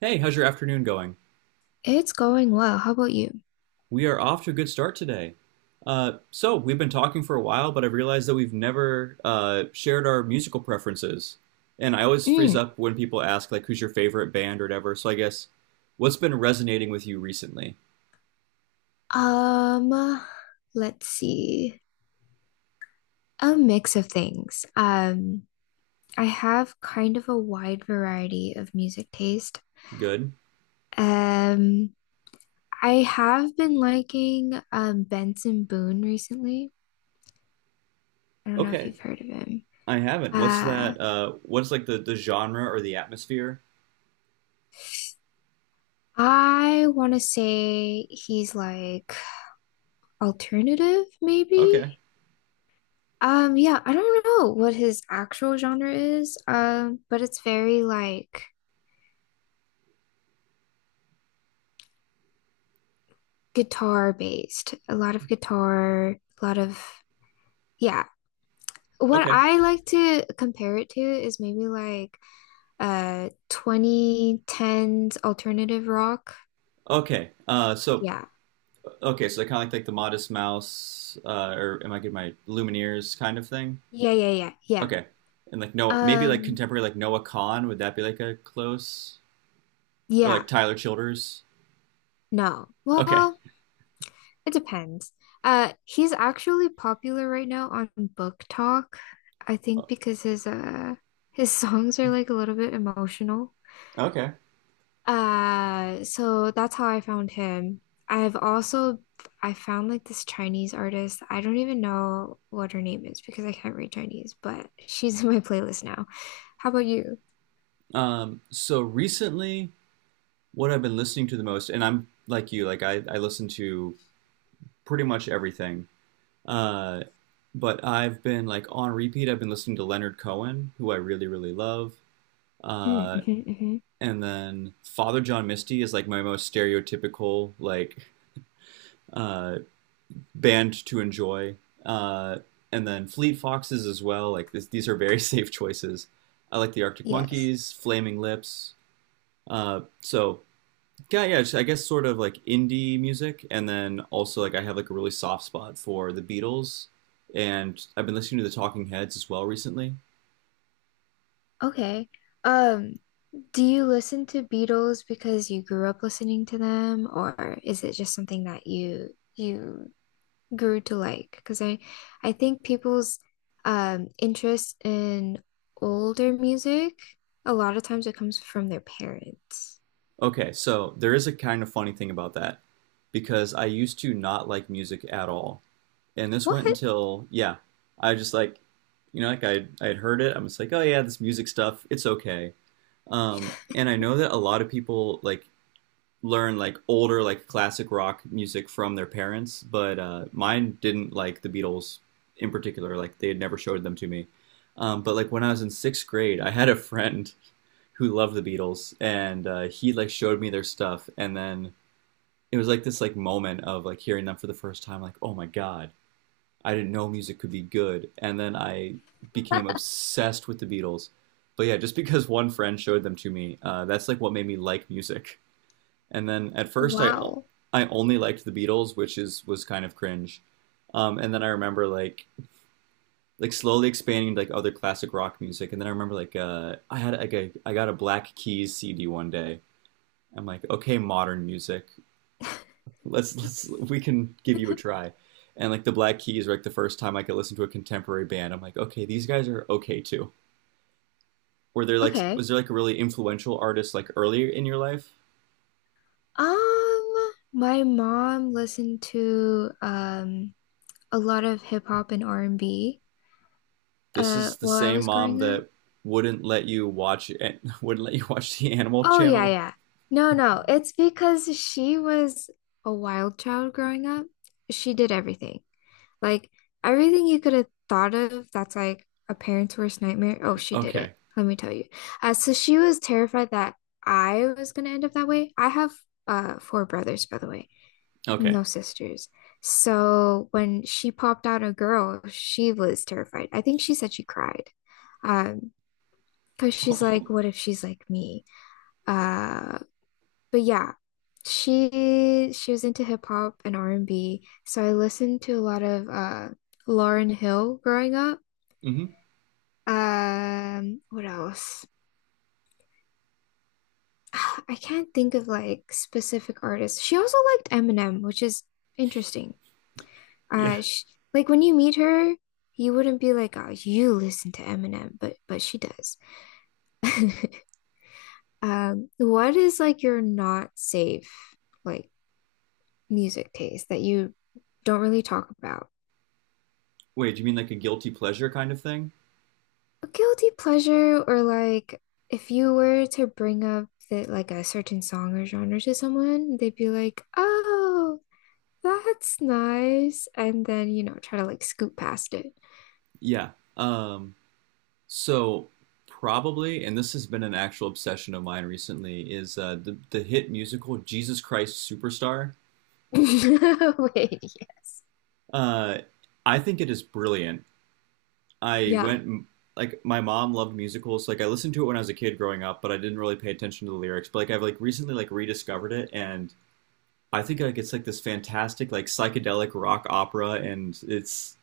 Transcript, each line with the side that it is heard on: right: Hey, how's your afternoon going?
left: It's going well. How about you?
right: We are off to a good start today. So, we've been talking for a while, but I've realized that we've never shared our musical preferences. And I always freeze
left: Mm.
right: up when people ask, like, who's your favorite band or whatever. So, I guess, what's been resonating with you recently?
left: Um, uh, let's see. A mix of things. I have kind of a wide variety of music taste.
right: Good?
left: Um, I have been liking Benson Boone recently. I don't know if
right: Okay.
left: you've heard of him.
right: I haven't. What's
left: Uh,
right: that? What's like the genre or the atmosphere?
left: I want to say he's like alternative, maybe.
right: Okay.
left: Yeah, I don't know what his actual genre is, but it's very like guitar based, a lot of guitar, a lot of yeah. What
right: Okay.
left: I like to compare it to is maybe like 2010s alternative rock.
right: Okay. Uh, so,
left: Yeah.
right: okay, so kind of like the Modest Mouse, or am I getting my Lumineers kind of thing?
left: Yeah, yeah, yeah, yeah.
right: Okay. And like no maybe like
left: Um,
right: contemporary like Noah Kahn, would that be like a close or
left: yeah,
right: like Tyler Childers?
left: no.
right: Okay.
left: Well, it depends. He's actually popular right now on Book Talk, I think because his songs are like a little bit emotional.
right: Okay.
left: So that's how I found him. I've also. I found like this Chinese artist. I don't even know what her name is because I can't read Chinese, but she's in my playlist now. How about you?
right: So recently what I've been listening to the most, and I'm like you, like I listen to pretty much everything. Uh but I've been like on repeat I've been listening to Leonard Cohen, who I really, really love.
left: Mm,
right: Uh
left: mhm, mhm.
right: and then Father John Misty is like my most stereotypical like uh band to enjoy. Uh, and then Fleet Foxes as well. Like these are very safe choices. I like the Arctic
left: Yes.
right: Monkeys, Flaming Lips. So yeah, yeah. I guess sort of like indie music, and then also like I have like a really soft spot for the Beatles, and I've been listening to the Talking Heads as well recently.
left: Okay. Um, do you listen to Beatles because you grew up listening to them, or is it just something that you grew to like because I think people's interest in older music a lot of times it comes from their parents.
right: Okay, so there is a kind of funny thing about that because I used to not like music at all, and this
left: What?
right: went until, yeah, I just like like I had heard it. I'm just like, oh yeah, this music stuff, it's okay. And I know that a lot of people like learn like older like classic rock music from their parents, but mine didn't like the Beatles in particular. Like they had never showed them to me. But like when I was in sixth grade, I had a friend who loved the Beatles, and he like showed me their stuff, and then it was like this like moment of like hearing them for the first time, like, oh my god, I didn't know music could be good, and then I became obsessed with the Beatles. But yeah, just because one friend showed them to me, that's like what made me like music. And then at first, I I
left: Wow.
right: I only liked the Beatles, which is was kind of cringe. And then I remember like slowly expanding to like other classic rock music. And then I remember like I got a Black Keys CD one day. I'm like, okay, modern music, let's we can give you a try. And like the Black Keys were like the first time I could listen to a contemporary band. I'm like, okay, these guys are okay too. Were there like
left: Okay.
right: was there like a really influential artist like earlier in your life?
left: My mom listened to a lot of hip hop and R&B
right: This is the
left: while I
right: same
left: was
right: mom
left: growing up.
right: that wouldn't let you watch and wouldn't let you watch the Animal
left: Oh yeah,
right: Channel.
left: yeah. No, no. It's because she was a wild child growing up. She did everything. Like everything you could have thought of that's like a parent's worst nightmare. Oh, she did it.
right: Okay,
left: Let me tell you. So she was terrified that I was gonna end up that way. I have four brothers, by the way.
right: okay.
left: No sisters. So when she popped out a girl, she was terrified. I think she said she cried. Um, because she's like,
right: Oh,
left: what if she's like me? Uh, but yeah, she was into hip hop and R&B. So I listened to a lot of Lauryn Hill growing up.
right: mm-hmm.
left: What else? I can't think of like specific artists. She also liked Eminem, which is interesting.
right: Yeah.
left: Sh Like when you meet her, you wouldn't be like, "Oh, you listen to Eminem," but she does. What is like your not safe like music taste that you don't really talk about?
right: Wait, do you mean like a guilty pleasure kind of thing?
left: A guilty pleasure or like if you were to bring up that like a certain song or genre to someone, they'd be like, "Oh, that's nice," and then you know try to like scoot past it.
right: Yeah. Um, So probably, and this has been an actual obsession of mine recently, is the hit musical Jesus Christ Superstar.
left: Wait, yes,
right: Uh, I think it is brilliant. I
left: yeah.
right: went like my mom loved musicals. Like I listened to it when I was a kid growing up, but I didn't really pay attention to the lyrics. But like I've like recently like rediscovered it, and I think like it's like this fantastic like psychedelic rock opera, and it's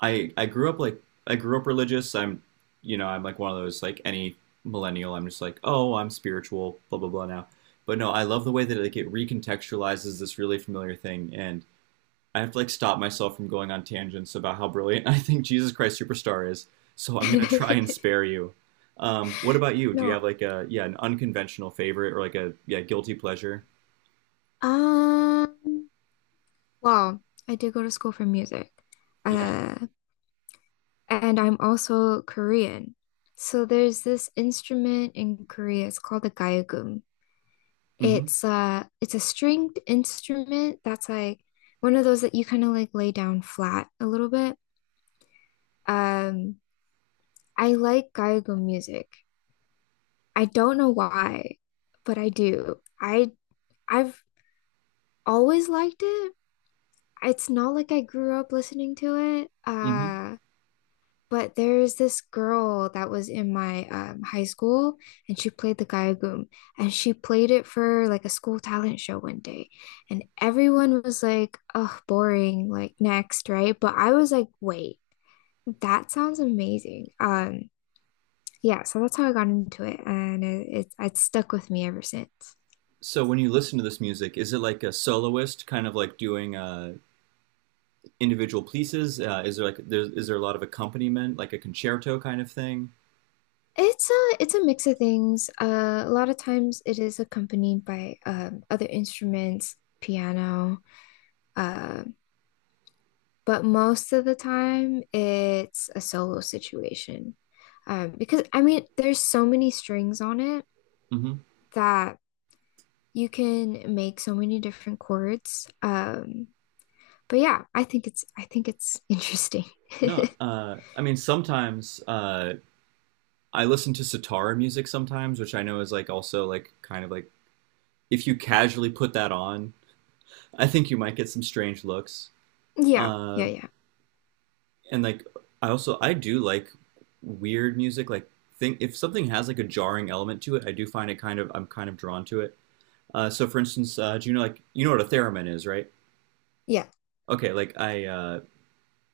right: I grew up like I grew up religious. I'm you know I'm like one of those like any millennial. I'm just like, oh, I'm spiritual blah blah blah now. But no, I love the way that like it recontextualizes this really familiar thing, and I have to like stop myself from going on tangents about how brilliant I think Jesus Christ Superstar is. So I'm gonna try and spare you. What about you? Do you
left: No.
right: have like a, yeah, an unconventional favorite or like a, yeah, guilty pleasure?
left: Um, well, I did go to school for music.
right: Yeah.
left: Uh, and I'm also Korean. So there's this instrument in Korea. It's called the gayagum.
right: Mm-hmm.
left: It's a stringed instrument that's like one of those that you kind of like lay down flat a little bit. Um, I like gayagum music. I don't know why, but I do. I've always liked it. It's not like I grew up listening to it.
right: Mm-hmm.
left: But there's this girl that was in my high school, and she played the gayagum, and she played it for like a school talent show one day, and everyone was like, "Oh, boring!" Like next, right? But I was like, "Wait, that sounds amazing." Yeah, so that's how I got into it, and it's stuck with me ever since.
right: So when you listen to this music, is it like a soloist kind of like doing a individual pieces? Is there a lot of accompaniment, like a concerto kind of thing?
left: It's a mix of things. A lot of times it is accompanied by other instruments, piano. Um but most of the time it's a solo situation. Because I mean, there's so many strings on it
right: Hmm.
left: that you can make so many different chords. But yeah, I think it's interesting.
right: No, I mean sometimes I listen to sitar music sometimes, which I know is like also like kind of like, if you casually put that on, I think you might get some strange looks.
left: Yeah,
right: Uh,
left: yeah, yeah,
right: and like I also I do like weird music, like, think if something has like a jarring element to it, I do find it kind of, I'm kind of drawn to it. So for instance, do you know, like, you know what a theremin is, right?
left: yeah.
right: Okay, like I uh,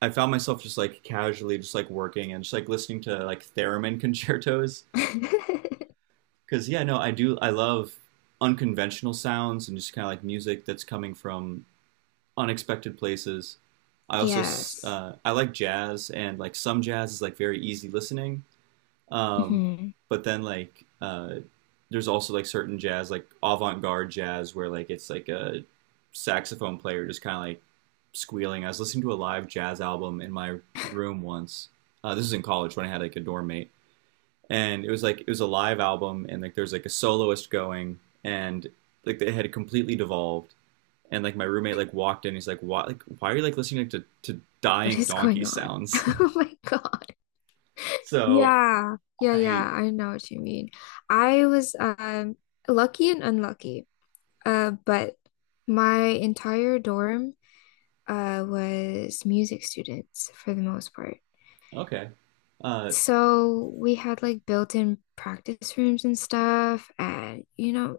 right: I found myself just like casually just like working and just like listening to like theremin concertos because, yeah, no, I love unconventional sounds and just kind of like music that's coming from unexpected places. I also
left: Yes.
right: I like jazz, and like some jazz is like very easy listening, um,
left: Mhm.
right: but then like there's also like certain jazz, like avant-garde jazz, where like it's like a saxophone player just kind of like squealing. I was listening to a live jazz album in my room once. This is in college when I had like a dorm mate, and it was like, it was a live album, and like there's like a soloist going, and like they had completely devolved. And like my roommate like walked in, he's like, "Why? Like, why are you like listening to
left: What
right: dying
left: is
right: donkey
left: going on?
right: sounds?"
left: Oh my God.
right: so
left: Yeah, yeah,
right: I
left: yeah. I know what you mean. I was lucky and unlucky. But my entire dorm was music students for the most part.
right: okay, uh,
left: So we had like built-in practice rooms and stuff, and you know,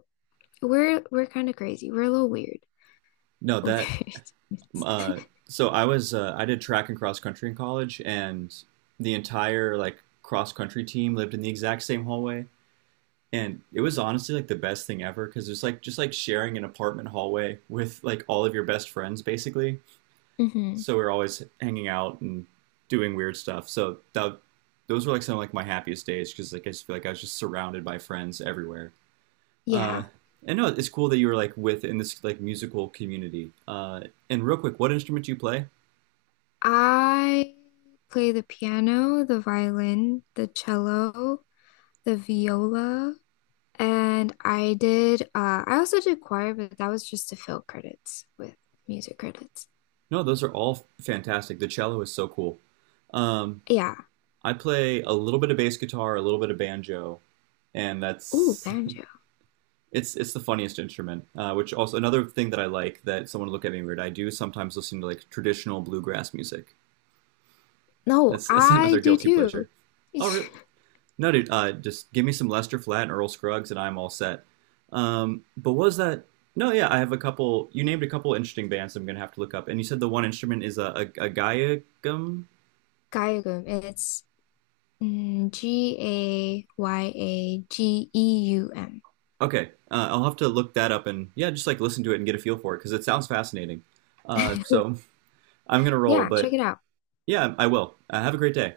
left: we're kind of crazy. We're a little weird
right: no,
left: with
right: that,
left: our instruments.
right: uh so I did track and cross country in college, and the entire like cross country team lived in the exact same hallway, and it was honestly like the best thing ever because it's like just like sharing an apartment hallway with like all of your best friends basically.
left: hmm
right: So we are always hanging out and doing weird stuff. So that, those were like some of like my happiest days because like I just feel like I was just surrounded by friends everywhere. Uh,
left: Yeah.
right: and no, it's cool that you were like with in this like musical community. And real quick, what instrument do you play?
left: I play the piano, the violin, the cello, the viola, and I also did choir, but that was just to fill credits with music credits.
right: No, those are all fantastic. The cello is so cool. Um,
left: Yeah.
right: I play a little bit of bass guitar, a little bit of banjo, and
left: Ooh,
right: that's
left: banjo.
right: it's the funniest instrument. Which also another thing that I like that someone would look at me weird. I do sometimes listen to like traditional bluegrass music.
left: No,
right: That's that's
left: I
right: another
left: do
right: guilty
left: too.
right: pleasure. Oh, really? No, dude, just give me some Lester Flat and Earl Scruggs, and I'm all set. But was that? No, yeah, I have a couple. You named a couple interesting bands I'm gonna have to look up, and you said the one instrument is a gaiagum.
left: Gayageum. It's Gayageum
right: Okay, I'll have to look that up and, yeah, just like listen to it and get a feel for it because it sounds fascinating. So I'm gonna roll,
left: Yeah, check
right: but
left: it out.
right: yeah, I will. Have a great day.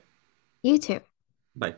left: YouTube.
right: Bye.